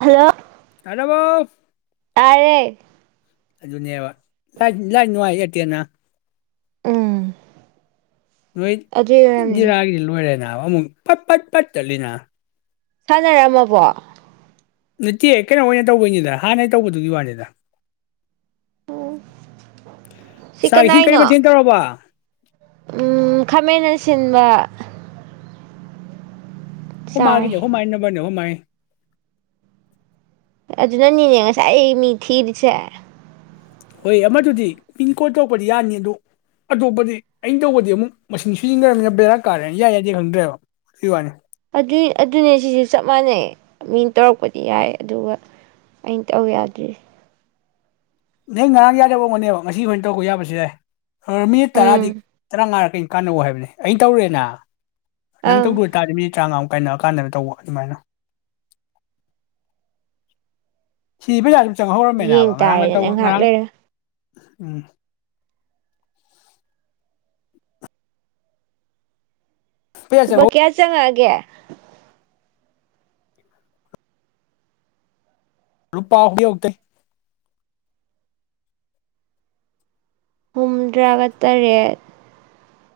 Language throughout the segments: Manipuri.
ꯍꯜꯂꯣ ꯇꯔꯕꯣ ꯇꯥꯔꯦ ꯑꯗꯨꯅꯦꯕ ꯂꯥꯏꯠ ꯂꯥꯏꯠ ꯅꯨꯉꯥꯏ ꯏꯌꯔꯇꯦꯜꯅ ꯎꯝ ꯅꯣꯏ ꯑꯗꯨ ꯑꯣꯏꯔꯝꯅꯤ ꯏꯟꯗꯤꯔꯥꯒꯤ ꯂꯣꯏꯔꯦꯅ ꯑꯃꯃꯨꯛ ꯐꯠ ꯐꯠ ꯐꯠ ꯇꯠꯂꯤꯅ ꯁꯥꯟꯅꯔꯝꯃꯕꯣ ꯅꯠꯇꯦ ꯀꯩꯅꯣ ꯑꯣꯏꯅ ꯇꯧꯕꯩꯅꯤꯗ ꯍꯥꯟꯅꯩ ꯇꯧꯕꯗꯨꯒꯤ ꯋꯥꯅꯦꯗ ꯁꯤ ꯁꯥꯥꯛ ꯏꯁꯤꯡ ꯀꯔꯤ ꯀꯅꯥꯏꯅꯣ ꯃꯊꯦꯜ ꯇꯧꯔꯕ ꯎꯝ ꯈꯥꯃꯦꯟ ꯑꯁꯤꯟꯕ ꯑꯩꯈꯣꯏꯃꯥꯒꯤꯗ ꯆꯥꯔꯦ ꯑꯩꯈꯣꯏꯃꯥ ꯅꯨꯞꯕꯔ ꯑꯩꯈꯣꯏꯃꯥ ꯑꯗꯨꯗꯅꯤꯅꯦ ꯉꯁꯥꯏ ꯑꯩ ꯃꯤ ꯊꯤꯔꯤꯁꯦ ꯍꯣꯏ ꯑꯃꯗꯨꯗꯤ ꯄꯤꯟ ꯀꯣꯠ ꯇꯧꯔꯄꯗꯤ ꯌꯥꯅꯤ ꯑꯗꯨ ꯑꯇꯣꯞꯄꯗꯤ ꯑꯩ ꯇꯧꯕꯗꯤ ꯑꯃꯨꯛ ꯃꯁꯤꯡ ꯁꯤꯖꯤꯟꯅꯔꯝꯅꯤꯅ ꯕꯦꯔꯥ ꯀꯥꯔꯅꯤ ꯌꯥꯏ ꯌꯥꯗꯦ ꯈꯪꯗ꯭ꯔꯦꯕ ꯑꯗꯨꯏ ꯋꯥꯅꯦ ꯑꯗꯨꯏ ꯑꯗꯨꯅꯦ ꯁꯤꯁꯨ ꯆꯞ ꯃꯥꯟꯅꯩ ꯃꯤꯅ ꯇꯧꯔꯛꯄꯗꯤ ꯌꯥꯏ ꯑꯗꯨꯒ ꯑꯩꯅ ꯇꯧ ꯌꯥꯗ꯭ꯔꯤ [unintelligible] ꯑ ꯃꯤꯠ ꯇꯔꯥꯗꯤ ꯎꯝ ꯇ꯭ꯔꯥꯉꯥꯔꯛ ꯀꯥꯟꯅꯧ ꯍꯥꯏꯕꯅꯦ ꯑꯩ ꯇꯧꯔꯦꯅ ꯅꯪ ꯑꯪ ꯇꯧꯗꯣꯏ ꯇꯥꯥꯔꯗꯤ ꯃꯤꯅꯤꯠ ꯇ꯭ꯔꯉꯥꯃꯨꯛ ꯑꯩ ꯅꯥ ꯀꯥꯟꯗ ꯇꯧꯕ ꯗꯨꯃꯥꯏꯅ [inaudible] ꯁꯤꯕ ꯌꯥ ꯌꯦꯡ ꯇꯥꯔꯦꯗꯅ ꯉꯥꯛ ꯂꯩꯔ ꯎꯝ ꯄꯩꯁꯥ ꯂꯨꯄꯥ ꯆꯪꯍꯧ ꯀꯌꯥ ꯆꯪꯉꯛꯑ ꯀꯦ [unintelligible] ꯍꯨꯝꯗ꯭ꯔꯥꯒ ꯇꯔꯦꯠ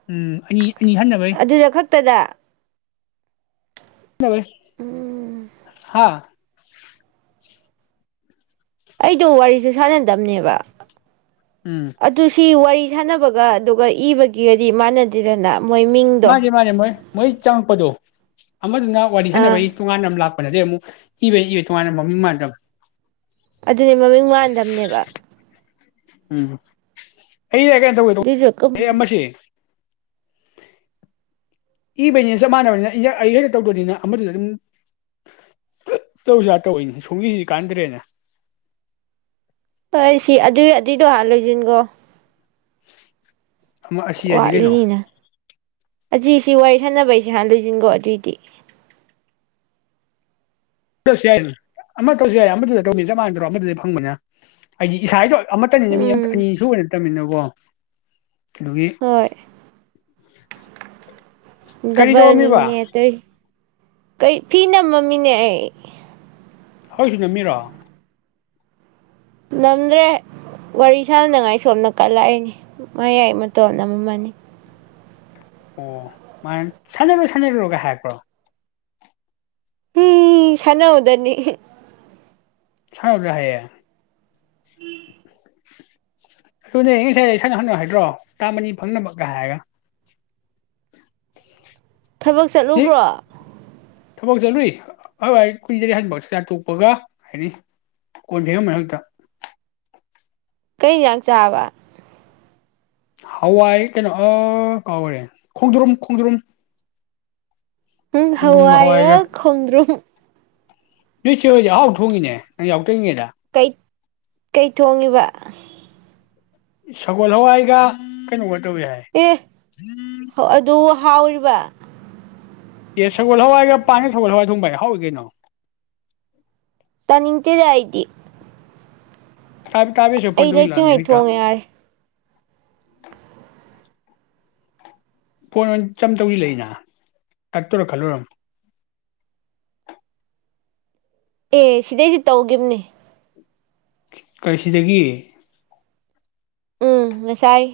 ꯎꯝ ꯑꯅꯤ ꯑꯅꯤ ꯍꯟꯅꯕꯩ ꯄꯗ ꯎꯝ ꯍꯥꯥ ꯑꯩꯗꯣ ꯋꯥꯔꯤꯁꯨ ꯁꯥꯟꯅꯗꯝꯕꯅꯦꯕ ꯎꯝ ꯑꯗꯨ ꯁꯤ ꯋꯥꯔꯤ ꯁꯥꯟꯅꯕꯒ ꯑꯗꯨꯒ ꯏꯕꯒꯤꯒꯗꯤ ꯃꯥꯟꯅꯗꯦꯗꯅ ꯃꯣꯏ ꯃꯤꯡꯗꯣ ꯃꯥꯒꯤ ꯃꯥꯒꯤ ꯃꯣꯏ ꯃꯣꯏ ꯆꯪꯉꯛꯄꯗꯣ ꯑꯃꯗꯨꯅ ꯋꯥꯔꯤ ꯑꯥ ꯁꯥꯟꯅꯕꯒꯤ ꯇꯣꯉꯥꯟꯅ ꯑꯃ ꯂꯥꯛꯄ ꯅꯗꯤ ꯑꯃꯨꯛ ꯏꯕꯩ ꯏꯕ ꯇꯣꯉꯥꯟꯅ ꯃꯃꯤꯡ ꯃꯥꯟꯅꯗꯕ ꯑꯗꯨꯅꯦ ꯃꯃꯤꯡ ꯃꯥꯟꯗꯕꯅꯦꯕ ꯎꯝ ꯑꯩꯅꯦ ꯀꯩꯅꯣ ꯇꯧꯒꯦ ꯑꯗꯨꯏꯁꯨ ꯀꯨꯝ ꯑꯦ ꯑꯃꯁ ꯏꯕꯩꯅꯤ ꯆꯞ ꯃꯥꯟꯅꯕꯅꯤꯅ ꯑꯩ ꯍꯦꯛꯇ ꯇꯧꯗꯣꯏꯅꯤꯅ ꯑꯃꯗꯨꯗ ꯑꯗꯨꯝ ꯇꯧꯁꯨ ꯌꯥ ꯇꯧꯏꯅꯤ ꯁꯨꯡꯢꯏ ꯀꯥꯟꯅꯗ꯭ꯔꯦꯅ ꯍꯣꯏ ꯁꯤ ꯑꯗꯨꯏ ꯑꯗꯨꯏꯗꯨ ꯂꯣꯏꯁꯤꯟꯈꯣ [unintelligible] ꯑꯃ ꯑꯁꯤ ꯍꯥꯏꯗꯤ ꯀꯩꯅꯣ ꯋꯥꯠꯂꯤꯅꯤꯅ ꯑꯁꯤ ꯁꯤ ꯋꯥꯔꯤ ꯁꯥꯟꯅꯕꯩꯁꯦ ꯍꯥꯟꯅ ꯂꯣꯏꯁꯤꯟꯈꯣ ꯑꯗꯨꯑꯣꯏꯗꯤ ꯇꯧꯁꯨ ꯌꯥꯏꯅꯦ ꯑꯃ ꯇꯧꯁꯨ ꯌꯥꯏ ꯑꯃꯗꯨꯗ ꯇꯧꯅꯤ ꯆꯞ ꯃꯥꯟꯅ ꯗ꯭ꯔꯣ ꯑꯃꯗꯨꯗꯤ ꯐꯪꯕꯅꯤꯅ ꯑꯩꯗꯤ ꯏꯁꯥꯗꯣꯟ ꯑꯃꯠꯇꯅꯤꯅ ꯃꯤ ꯑ ꯎꯝ ꯑꯅꯤꯁꯨꯨꯕ ꯑꯣꯏ ꯃꯤꯟꯅꯕꯣ ꯗꯨꯒꯤ ꯍꯣꯏ [unintelligible] ꯗꯕꯜꯅꯤꯅꯦ ꯇꯩ ꯀꯩ ꯐꯤ ꯅꯝꯃꯝꯃꯤꯅꯦ ꯑꯩ ꯍꯣꯏꯁꯨ ꯅꯝꯃꯤꯔꯣ ꯅꯝꯗ꯭ꯔꯦ ꯋꯥꯔꯤ ꯁꯥꯟꯅꯉꯥꯏ ꯁꯣꯝꯅ ꯀꯠꯂꯛꯏꯅꯤ ꯃꯌꯥꯏ ꯃꯇꯣꯟ ꯑꯃꯃꯅꯤ ꯑꯣ ꯃꯥ ꯁꯥꯟꯅꯔꯣ ꯁꯥꯟꯅꯔꯨꯔꯣꯒ ꯍꯥꯏꯔꯛꯄ꯭ꯔꯣ ꯎꯝ ꯁꯟꯅꯧꯗꯅꯤ ꯁꯥꯎꯗ꯭ꯔꯥ ꯍꯥꯏꯌꯦ [unintelligible] ꯑꯗꯨꯅꯦ ꯑꯩ ꯉꯁꯥꯏ ꯁꯛꯍꯟꯅꯣ ꯍꯥꯏꯗ꯭ꯔꯣ ꯆꯥꯝꯃꯅꯤ ꯐꯪꯅꯕꯒ ꯍꯥꯏꯔꯒ ꯊꯕꯛ ꯑꯦ ꯆꯠꯂꯨꯕ꯭ꯔꯣ ꯊꯕꯛ ꯆꯠꯂꯨꯏ ꯍꯣꯏ ꯀꯨꯏꯗꯔꯤ ꯍꯟꯕ ꯆꯥꯛꯆꯥ ꯇꯣꯛꯄꯒ ꯍꯥꯏꯅꯤ ꯀꯣꯟꯐꯦꯡꯉꯃꯤꯅꯦ ꯍꯦꯛꯇ ꯀꯩꯥ ꯍꯦꯟꯖꯥꯡ ꯆꯥꯔꯕ ꯍꯋꯥꯏ ꯀꯩꯅꯣ ꯑꯥ ꯀꯥꯎꯔꯦ ꯈꯣꯡꯗ꯭ꯔꯨꯝ ꯈꯣꯡꯗ꯭ꯔꯨꯝ ꯎꯝ ꯍꯋꯥꯏꯒ ꯈꯣꯗ꯭ꯔꯨꯝ ꯅꯣꯏ ꯆꯦ ꯍꯣꯏꯗꯤ ꯑꯍꯥꯎ ꯊꯣꯡꯏꯅꯦ [unintelligible] ꯀꯩ ꯀꯩ ꯊꯣꯡꯉꯤꯕ ꯁꯒꯣꯜ ꯍꯋꯥꯏꯒ ꯀꯩꯅꯣꯒ ꯌꯥꯏ ꯑꯦ ꯑꯗꯨ ꯍꯥꯎꯔꯤꯕ ꯑꯦ ꯁꯒꯣꯜ ꯍꯋꯥꯏꯒ ꯄꯥꯟꯒ ꯁꯒꯣꯜ ꯍꯋꯥꯏ ꯊꯣꯡꯕ ꯍꯥꯎꯏ ꯀꯩꯅꯣ ꯇꯅꯤꯡꯇꯦ ꯇꯦꯇꯥ ꯑꯩꯗꯤ ꯑꯩ ꯂꯩꯇ꯭ꯔꯤꯉꯩ ꯊꯣꯡꯉꯦ ꯌꯥꯔꯦ [unintelligible] [unintelligible] ꯑꯦ ꯁꯤꯗꯩꯁꯗꯤ ꯇꯧꯒꯤꯈꯤꯕꯅꯦ ꯀꯔꯤꯁꯤꯗꯒꯤ ꯎꯝ ꯉꯁꯥꯏ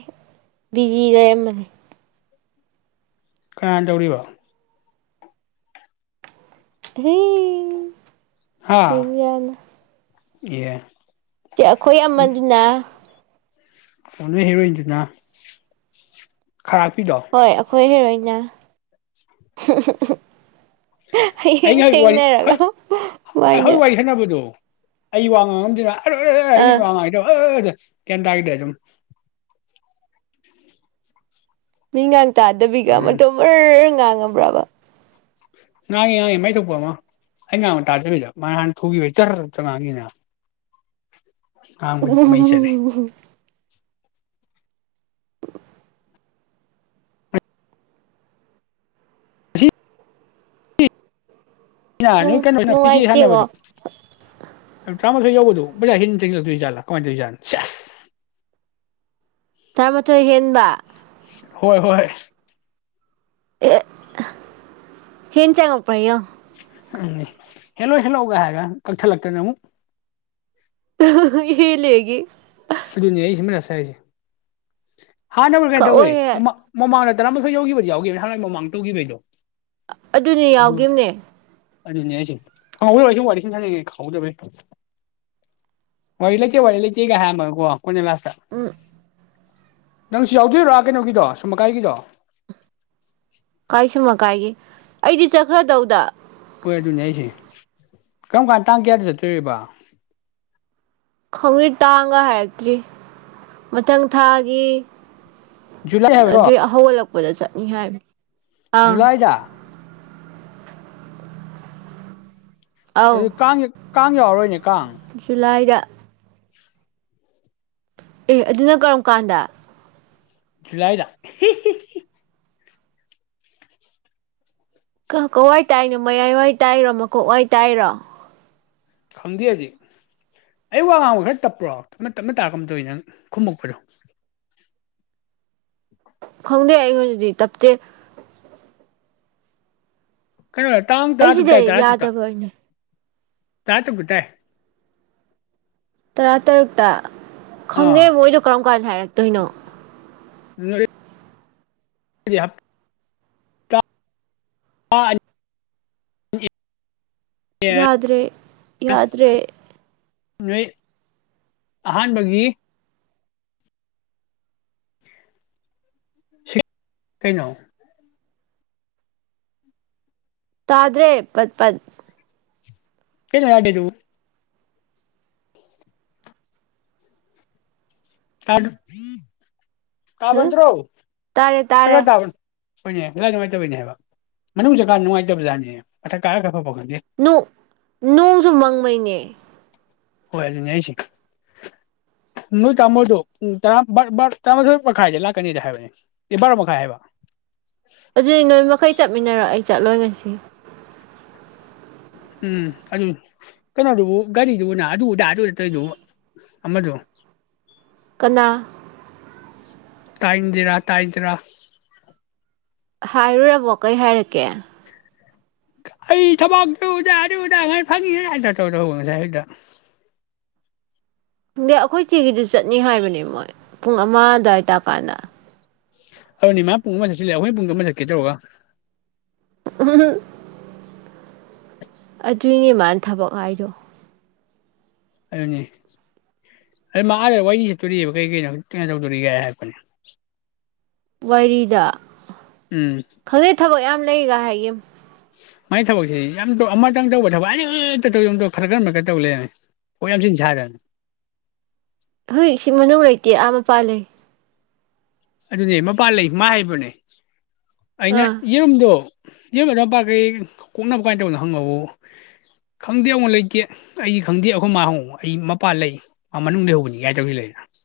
ꯕꯤꯖꯤ ꯂꯩꯔꯝꯕꯅꯦ ꯀꯅꯥꯅ ꯇꯧꯔꯤꯕ [inaudible] ꯍꯥ [unintelligible] ꯑꯦ ꯑꯩꯈꯣꯏ ꯑꯃꯗꯨꯅ ꯑꯣ ꯅꯣꯏ ꯍꯔꯣ꯭ꯏꯟꯗꯨꯅ ꯍꯣꯏ ꯑꯩꯈꯣꯏ ꯍꯦꯔꯣ꯭ꯏꯟꯅꯤꯅ [inaudible] ꯍꯌꯦꯡ ꯑꯩꯅ ꯍꯧꯖꯤꯛ ꯋꯥꯔꯤ ꯍꯧꯖꯤꯛ ꯊꯦꯡꯅꯔꯒ ꯃꯥꯏꯅ ꯍꯧꯖꯤꯛ ꯋꯥꯔꯤ ꯁꯥꯟꯅꯕꯗꯣ ꯑꯩ ꯋꯥꯡ ꯉꯥꯡ ꯉꯝꯗꯅ ꯑꯥ [unintelligible] [unintelligible] [inaudible] ꯇꯥꯗꯕꯤꯒ ꯃꯇꯣꯟ ꯉꯥꯡꯉꯤ ꯃꯔꯔ ꯉꯥꯡ [inaudible] ꯉꯥꯡꯉꯤ ꯉꯥꯡꯉꯤ ꯃꯥꯏ ꯊꯣꯛꯄ ꯑꯃ ꯑꯩꯅ ꯉꯥꯡꯕ ꯇꯥꯗꯕꯤꯗ ꯃꯥ ꯍꯥꯟꯅ ꯊꯨ ꯒꯤ ꯕꯩ ꯇꯔ ꯉꯥꯡꯈꯤꯅꯦ ꯎꯝ ꯅꯨꯡꯉꯥꯏꯇꯦꯉꯣ [unintelligible] ꯇꯔꯥꯃꯥꯊꯣꯏ ꯌꯧꯎꯕꯗꯨ ꯕꯖꯥ ꯍꯦꯟꯅ ꯆꯪꯁꯤꯜ ꯂꯛꯇꯣꯏ ꯖꯥꯠꯂꯥ ꯀꯃꯥꯏꯅ ꯇꯧꯔꯤ ꯖꯥꯠꯅꯣ ꯇꯔꯥꯃꯥꯊꯣꯏ ꯍꯦꯟꯕ ꯍꯣꯏ ꯍꯣꯏ ꯑꯦ ꯍꯦꯟ ꯆꯪꯂꯛꯄꯔꯥ ꯌꯦꯡꯉꯣ ꯎꯝ ꯍꯦꯜꯂꯣ ꯍꯜꯂꯣ ꯒ ꯍꯥꯏꯔꯒ ꯀꯛꯊꯠ ꯂꯛꯇꯅ ꯑꯃꯨꯛ ꯍꯦꯜꯂꯦ ꯑꯩꯒꯤ [unintelligible] [inaudible] ꯍꯥꯟꯅꯕꯨ ꯀꯩ ꯇꯧꯋꯦ ꯀꯛꯑꯣꯍꯦ ꯃꯃꯥ ꯃꯃꯥꯡꯗ ꯇꯔꯥꯃꯊꯣꯏ ꯌꯧꯈꯤꯕꯗꯤ ꯌꯥꯎꯈꯤꯕꯅꯦ ꯍꯥꯟꯅ ꯃꯃꯥꯡ ꯇꯧꯈꯤꯕꯒꯤꯗꯣ ꯑꯗꯨꯅꯦ ꯌꯥꯎꯒꯤꯝꯅꯦ ꯑꯗꯨꯅꯦ ꯑꯩꯁꯨ ꯀꯥꯎꯕꯒꯤ ꯑꯩ ꯁꯨꯝ ꯋꯥꯔꯤ ꯁꯨꯝ ꯁꯥꯅꯔꯤꯉꯩꯗ ꯈꯥꯎꯍꯧꯗꯕꯦ ꯋꯥꯔꯤ ꯂꯩꯇꯦ ꯋꯥꯔꯤ ꯂꯩꯇꯦꯒ ꯍꯥꯏꯌꯥꯝꯃꯒꯀꯣ ꯀꯨꯅ ꯂꯥꯁꯇ ꯎꯝ ꯅꯪꯁꯨ ꯌꯥꯎꯗꯣꯏꯔꯥ ꯀꯩꯅꯣꯒꯤꯗꯣ ꯁꯨꯝꯃꯀꯥꯏꯒꯤꯗꯣ ꯀꯥꯏꯁꯨꯝꯃ ꯀꯥꯏꯒꯤ ꯑꯩꯗꯤ ꯆꯠꯈ꯭ꯔꯗꯧꯗ ꯍꯣꯏ ꯑꯗꯨꯅꯦ ꯑꯩꯁꯦ ꯀꯔꯝ ꯀꯥꯟ ꯇꯥꯡ ꯀꯌꯥꯗ ꯆꯠꯇꯣꯏꯔꯤꯕ ꯈꯪꯗ꯭ꯔꯤ ꯇꯥꯡꯒ ꯍꯥꯏꯔꯛꯇ꯭ꯔꯤ ꯃꯊꯪ ꯊꯥꯒꯤ ꯖꯨꯂꯥꯏ ꯍꯥꯏꯕ꯭ꯔꯣ ꯑꯗꯨꯏ ꯍꯧꯒꯠꯂꯛ ꯄꯨꯂ ꯆꯠꯅꯤ ꯍꯥꯏ ꯖꯨꯂꯥꯏꯗ ꯑꯗꯨ ꯀꯥꯡ ꯀꯥꯡ ꯌꯥꯎꯔꯣꯏꯅꯦ ꯨꯖꯨꯂꯥꯏꯗ ꯑꯦ ꯑꯗꯨꯅ ꯀꯔꯝ ꯀꯥꯟꯗ ꯖꯨꯂꯥꯏꯗ ꯍꯤ ꯍꯤ ꯍꯤ ꯀꯋꯥꯏ ꯇꯥꯏꯅꯣ ꯃꯌꯥꯏꯋꯥꯏ ꯇꯥꯏꯔꯣ ꯃꯀꯣꯛ ꯋꯥꯏ ꯇꯥꯏꯔꯣ ꯈꯪꯗꯦꯔꯤ ꯍꯧꯖꯤꯛ ꯑꯩ ꯋꯥ ꯉꯥꯡꯕ ꯈꯔ ꯇꯞꯄ꯭ꯔꯣ ꯇꯞꯅ ꯇꯞꯅ ꯇꯥꯒꯨꯝ ꯇꯧꯏꯅ ꯅꯪ ꯈꯨꯝꯃꯛꯄꯗꯣ ꯈꯪꯗꯦ ꯑꯩꯉꯣꯟꯗꯗꯤ ꯇꯞꯇꯦ ꯀꯩꯅꯣ ꯇꯥꯡ ꯇꯔꯥ ꯑꯩꯁꯤꯗ ꯇꯔꯨꯛꯇꯥ ꯇꯔꯥ ꯇꯔꯨꯛꯇꯥ ꯌꯥꯗꯕꯩꯅꯦ ꯇꯥꯇꯨꯛꯇ ꯇꯥꯏ ꯇꯔꯥꯇꯔꯨꯛꯇ ꯑꯥ ꯈꯪꯗꯦ ꯕꯣꯏꯗꯣ ꯀꯔꯝ ꯀꯥꯟꯗ ꯍꯥꯏꯔꯛꯇꯣꯏꯅꯣ [unintelligible] ꯗꯤ ꯍꯥꯞ ꯑꯥ ꯌꯥꯗ꯭ꯔꯦ ꯌꯥꯗ꯭ꯔꯦ ꯅꯣꯏ ꯑꯍꯥꯟꯕꯒꯤ ꯁꯦ ꯀꯩꯅꯣ ꯇꯗ꯭ꯔꯦ ꯄꯠꯄꯠ [unintelligible] ꯀꯗꯨ ꯍ ꯀꯥꯕꯟ ꯇ꯭ꯔꯣ ꯇꯥꯔꯦ ꯈꯔ ꯇꯥꯔꯦ ꯇꯥꯕꯅꯤ ꯍꯣꯏꯅꯦ ꯀꯗꯥꯥꯏ ꯅꯨꯡꯉꯥꯏꯇꯕꯒꯤꯅꯦ ꯍꯥꯏꯕ ꯃꯅꯨꯡ ꯀꯥ ꯅꯨꯡꯉꯥꯏꯇꯕꯖꯥꯠꯅꯦ ꯑꯊꯛ ꯀꯥꯔ ꯈꯔ ꯐꯥꯎ ꯅꯨꯡ ꯅꯣꯡꯁꯨ ꯃꯪꯕꯒꯤꯅꯦ ꯍꯣꯏ ꯑꯗꯨꯅꯦ ꯑꯩꯁꯦ ꯅꯣꯏ ꯇꯥꯃꯣꯗꯣ ꯇꯔꯥꯃꯥꯊꯣꯏ ꯃꯈꯥꯏꯗ ꯂꯥꯛꯀꯅꯤꯗ ꯍꯥꯏꯕꯅꯦ ꯅꯤꯄꯥꯜ ꯃꯈꯥꯏ ꯍꯥꯏꯕ ꯑꯗꯨꯗꯤ ꯅꯣꯏ ꯃꯈꯩ ꯆꯠꯃꯤꯟꯅꯔꯣ ꯑꯩ ꯆꯠꯂꯣꯏ ꯉꯁꯤ ꯎꯝ ꯑꯗꯨ ꯀꯩꯅꯣꯗꯨꯕꯨ ꯒꯥꯔꯤꯗꯨꯕꯨ ꯑꯗꯨ ꯑꯗꯥ ꯑꯗꯨ ꯇꯧꯔꯤꯗꯨꯕꯨ ꯑꯃꯗꯣ ꯀꯅꯥ ꯇꯥꯏꯟꯗꯤꯔꯥ ꯇꯥꯏꯗꯔꯥ ꯍꯥꯏꯔꯨꯔꯕꯣ ꯀꯩ ꯍꯥꯏꯔꯛꯀꯦ ꯑꯩ ꯊꯕꯛꯇꯨ ꯇꯨꯗꯇꯨꯗ ꯉꯥꯏ ꯐꯪꯉꯤ ꯇꯧ ꯇꯧꯕ ꯉꯁꯥꯏ ꯍꯛꯇ ꯈꯪꯗꯦ ꯑꯩꯈꯣꯏ ꯆꯦꯒꯤꯗꯨ ꯆꯠꯅꯤ ꯍꯥꯏꯕꯅꯦ ꯃꯣꯏ ꯄꯨꯡ ꯑꯃ ꯑꯗꯨꯋꯥꯏ ꯇꯥꯀꯥꯟꯗ ꯑꯗꯨꯅꯤꯃ ꯄꯨꯡ ꯑꯃ ꯆꯠꯁꯤꯜꯂꯦ ꯑꯩꯈꯣꯏ ꯄꯨꯡ ꯑꯃ ꯆꯠꯀꯦ ꯇꯧꯔꯒ ꯎ ꯑꯗꯨꯏꯅꯦ ꯃꯥꯅ ꯊꯕꯛ ꯍꯥꯏꯗꯣ ꯑꯗꯨꯅꯤ ꯑꯗꯨ ꯃꯥꯗ ꯋꯥꯔꯤꯅꯤ ꯆꯠꯇꯣꯔꯤꯕ ꯀꯩ ꯀꯩꯅꯣꯖꯤ ꯀꯩꯅꯣ ꯇꯧꯗꯣꯔꯤꯒꯦ ꯍꯥꯏꯔꯛꯄꯅꯦ ꯋꯥꯏꯔꯤꯗ ꯎꯝ ꯈꯪꯗꯦ ꯊꯕꯛ ꯌꯥꯝ ꯂꯩꯒ ꯍꯥꯏꯒꯤꯝ ꯃꯥꯏ ꯊꯕꯛꯁꯤ ꯌꯥꯝ ꯑꯃꯇꯪ ꯇꯧꯕ ꯊꯕꯛ ꯑꯅꯤꯇ ꯇꯧ ꯑꯃ ꯈꯔ ꯀꯔ ꯃꯈꯔ ꯇꯧ ꯂꯩꯅꯤ ꯊꯕꯛ ꯌꯥꯝꯆꯤꯟ ꯁꯥꯗꯅ [unintelligible] ꯍꯣꯏ ꯁꯤ ꯃꯅꯨꯡ ꯂꯩꯇꯦ ꯑꯥ ꯃꯄꯥꯟ ꯂꯩ ꯑꯗꯨꯅꯦ ꯃꯄꯥꯟ ꯂꯩ ꯃꯥ ꯍꯥꯏꯕꯅꯦ ꯑꯩꯅ ꯑꯥ ꯌꯦꯔꯨꯝꯗꯣ ꯌꯦꯡꯒꯗꯄꯥꯥꯈꯩ ꯀꯣꯛꯅꯕ ꯀꯥꯏꯅ ꯇꯧꯗꯅꯣ ꯍꯪꯉꯎ ꯈꯪꯗꯦ ꯑꯃꯨꯛ ꯂꯩꯇꯦ ꯑꯩꯗꯤ ꯈꯪꯗꯦ ꯑꯩꯈꯣꯏ ꯃꯥ ꯍꯪꯉꯨ ꯑꯩ ꯃꯄꯥꯟ ꯂꯩ ꯃꯥ ꯃꯅꯨꯡꯗ ꯂꯩꯍꯧꯕꯅꯤ ꯀꯥꯏ ꯇꯧꯅꯤ ꯂꯩꯅ [unintelligible]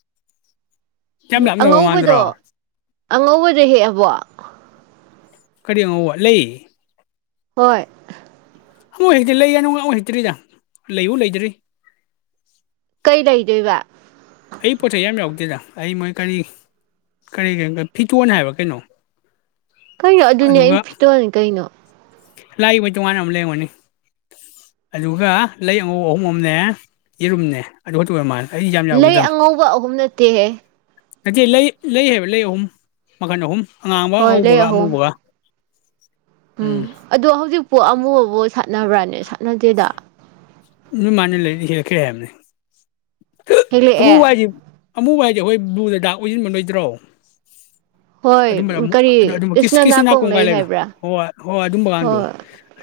ꯑꯉꯧꯕꯗꯣ ꯑꯉꯧꯕꯗꯣ ꯍꯦꯛꯑꯕꯣ ꯀꯔꯤ ꯑꯉꯧꯕ ꯂꯩ ꯍꯣꯏ ꯍꯩꯇ꯭ꯔꯤ ꯂꯩꯌꯦ ꯅꯨꯡ ꯑꯃꯨꯛ ꯍꯩꯇ꯭ꯔꯤꯗ ꯂꯩꯎ ꯂꯩꯗ꯭ꯔꯤ [unintelligible] ꯀꯩ ꯂꯩꯗꯣꯏꯕ ꯑꯩ ꯄꯣꯠꯆꯩ ꯌꯥꯝ ꯌꯥꯎꯗꯦꯗ ꯑꯩ ꯃꯣꯏ ꯀꯔꯤ ꯀꯔꯤ ꯐꯤꯇꯣꯟ ꯍꯥꯏꯕ ꯀꯩꯅꯣ ꯀꯩꯅꯣ ꯑꯗꯨꯅꯦ ꯑꯩꯩꯅ ꯐꯤꯠꯇꯣꯜꯅꯤ ꯀꯩꯅꯣ ꯂꯥꯏꯒꯤ ꯃꯣꯏ ꯇꯣꯉꯥꯟꯅ ꯑꯃ ꯂꯔꯝꯒꯅꯤ ꯑꯗꯨꯒ ꯂꯩ ꯑꯉꯧꯕ ꯑꯍꯨꯝ ꯑꯝꯅꯦ ꯌꯦꯔꯨꯝꯅꯦ ꯑꯗꯨ ꯈꯛꯇ ꯑꯣꯏꯔ ꯃꯥꯜꯂꯦ ꯑꯩꯗꯤ ꯌꯥꯝ ꯂꯩ ꯑꯉꯧꯕ ꯑꯍꯨꯝ ꯅꯠꯇꯦꯍꯦ ꯅꯇꯦ ꯂꯩ ꯂꯩ ꯍꯥꯏꯕ ꯂꯩ ꯑꯍꯨꯝ ꯃꯈꯟ ꯑꯍꯨꯝ ꯑꯉꯥꯡꯕꯒ ꯍꯣꯏ ꯂꯩ ꯑꯉꯧꯕꯒ ꯑꯍꯨꯝ ꯑꯃꯨꯕꯒ ꯎꯝ ꯑꯗꯣ ꯍꯧꯖꯤꯛ [unintelligible] ꯁꯥꯠꯅꯕ꯭ꯔꯅꯦ ꯁꯠ ꯅꯠꯇꯦꯗ ꯅꯣꯏ ꯃꯥꯅꯤ ꯂꯩ ꯍꯦꯛꯂꯛꯀꯦ ꯍꯥꯏꯝꯅꯦ ꯍꯦꯛꯂꯛꯑꯦ ꯊꯕꯨꯕꯥꯗꯤ ꯑꯃꯨꯕ ꯍꯥꯏꯗꯤ ꯑꯩꯈꯣꯏ ꯕ꯭ꯂꯨꯗ ꯗꯥꯛ [unintelligible] ꯍꯣꯏ ꯑꯗꯨꯝꯕ ꯀꯔꯤ ꯑꯃꯨꯛ ꯀꯤꯁ ꯀ꯭ꯔꯤꯁꯅ ꯀꯤꯁꯤꯅꯥ ꯅꯥꯀꯣꯡ ꯂꯩ ꯀꯣꯡꯀꯥꯏ ꯂꯩꯅꯣ ꯍꯥꯏꯕ꯭ꯔꯥ ꯍꯣꯏ ꯍꯣꯏ ꯑꯗꯨꯝꯕꯀꯥꯟꯗꯣ ꯍꯣꯏ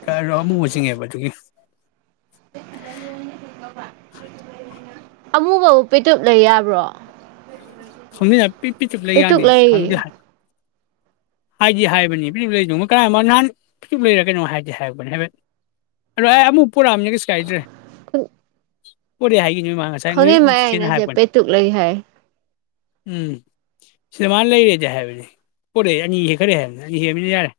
ꯑꯗꯣ ꯑꯃꯨꯕ ꯆꯤꯡꯉꯦꯕ ꯑꯗꯨꯒꯤ ꯑꯃꯨꯕꯕꯨ ꯄꯦꯇꯨꯞꯂꯩ ꯌꯥꯕ꯭ꯔꯣ [unintelligible] ꯄꯦꯇꯨꯛ ꯂꯩ ꯍꯥꯏꯗꯤ ꯍꯥꯏꯕꯅꯤ ꯐꯤꯖꯤꯛ ꯂꯩꯗꯧꯃ ꯀꯔꯥꯏꯃ ꯅꯍꯥꯟ ꯐꯤꯇꯛ ꯂꯩꯔꯀꯅꯣ ꯍꯥꯏꯗꯤ ꯍꯥꯏꯔꯛꯄꯅꯦ ꯍꯥꯏꯐꯦꯠ ꯑꯗꯣ ꯑꯩ ꯑꯃꯨꯛ ꯄꯔꯛꯑꯝꯅꯤꯅ ꯀꯩꯁꯨꯀꯥꯏꯗ꯭ꯔꯦ ꯄꯨꯔꯤ ꯍꯥꯏ ꯈꯪꯉꯤ ꯃꯌꯥꯏꯅꯁꯦ ꯄꯦꯇꯨꯛ ꯂꯩ ꯍꯥꯏ ꯎꯝ ꯁꯤꯗ ꯃꯥꯅ ꯂꯩꯔꯦꯗꯤ ꯍꯥꯏꯕꯅꯦ ꯄꯣꯔꯛꯑꯦ ꯑꯅꯤꯒ ꯈꯔ ꯍꯦꯟꯕꯅꯦ ꯑꯅꯤ ꯍꯥꯏꯕꯅꯤꯅ ꯌꯥꯔꯦ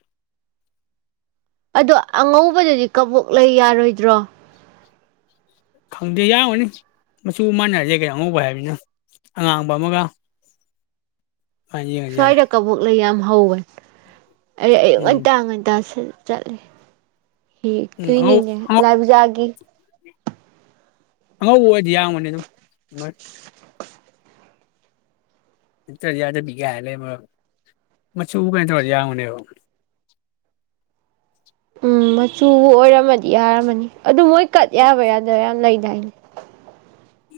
ꯑꯗꯣ ꯑꯉꯧꯕꯗꯗꯤ ꯀꯕꯣꯛ ꯂꯩ ꯌꯥꯔꯣꯏꯗ꯭ꯔꯣ ꯈꯪꯗꯦ ꯌꯥꯒꯅꯤ ꯃꯆꯨ ꯃꯥꯟꯅꯔꯁꯦ ꯀꯩꯅꯣ ꯑꯉꯧꯕ ꯍꯥꯏꯕꯅꯤꯅ ꯑꯉꯥꯡꯕ ꯑꯃꯒ ꯑꯗꯨꯃꯥꯏꯅ ꯌꯦꯡꯉꯗꯤ ꯌꯥꯔꯦ ꯁ꯭ꯋꯥꯏꯗ ꯀꯕꯣꯛ ꯂꯩ ꯌꯥꯝꯃ ꯍꯧꯕꯅꯦ ꯑ ꯑꯩꯉꯟ ꯎꯝ ꯇꯉꯟ ꯇ ꯆꯠꯂꯦ ꯍ ꯎꯝ ꯑꯉꯧ ꯀꯅꯤꯅꯦ ꯑꯉꯧ ꯂꯥꯏꯄꯨꯖꯥꯒ ꯑꯉꯧꯕ ꯑꯣꯏꯔꯗꯤ ꯌꯥꯔꯝꯒꯅꯤ ꯑꯗꯨꯝ ꯅꯠꯇ꯭ꯔꯗꯤ ꯌꯥꯗꯕꯤ ꯒꯥꯏꯅ ꯂꯩꯕ꯭ꯔ ꯀꯥꯏꯅ ꯇꯧꯔꯗꯤ ꯌꯥꯔꯝꯒꯅꯤꯕ ꯎꯝ ꯃꯆꯨꯕꯨ ꯑꯣꯏꯔꯝꯃꯗꯤ ꯌꯥꯔꯝꯃꯅꯤ ꯑꯗꯨ ꯃꯣꯏ ꯀꯠ ꯌꯥꯕ ꯌꯥꯗꯕ ꯌꯥꯝ ꯂꯩ [inaudible]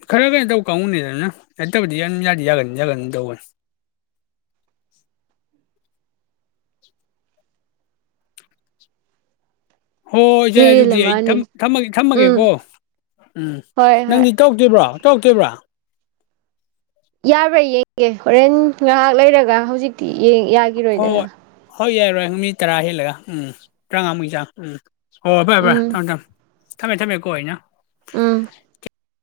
ꯈꯔ ꯀꯩꯅꯣ ꯇꯧ ꯀꯥꯡꯉꯨꯅꯤꯗꯅ ꯅꯠꯇꯕꯨꯗꯤ ꯌꯥꯝ ꯌꯥꯗꯤ ꯌꯥꯒꯟꯅꯤ ꯌꯥꯒꯅꯤꯡ ꯇꯧꯕꯅꯤ ꯍꯣꯏꯁꯦ ꯍꯦꯜꯂ ꯑꯗꯨꯗꯤ ꯑꯩ ꯊꯝ ꯃꯥꯜꯂꯦ ꯊꯝꯃꯒꯦ ꯎꯝ ꯊꯝꯃꯒꯦꯀꯣ ꯎꯝ ꯍꯣꯏ ꯍꯣꯏ ꯅꯪꯗꯤ ꯇꯧꯗ꯭ꯔꯤꯕ꯭ꯔꯣ ꯇꯣꯛꯇ꯭ꯨꯔꯤꯕ꯭ꯔ ꯌꯥꯕ꯭ꯔ ꯌꯦꯡꯒꯦ ꯍꯣꯔꯦꯟ ꯉꯥꯏꯍꯥꯛ ꯂꯩꯔꯒ ꯍꯧꯖꯤꯛꯇꯤ ꯌꯦꯡ ꯍꯣꯏ ꯌꯥꯒꯤꯔꯣꯏꯗꯅ ꯍꯣꯏ ꯌꯥꯏꯔꯣꯏ ꯅꯨ ꯃꯤꯠ ꯇꯔꯥ ꯍꯦꯜꯂꯒ ꯎꯝ ꯇꯔꯥꯉꯥꯃꯨꯀꯤ ꯆꯥꯡ ꯎꯝ ꯑꯣ ꯐꯔꯦ ꯐꯔꯦ ꯎꯝ ꯊꯝꯃꯦ ꯊꯃꯦ ꯊꯃꯦ ꯀꯣ ꯑꯩꯅ ꯎꯝ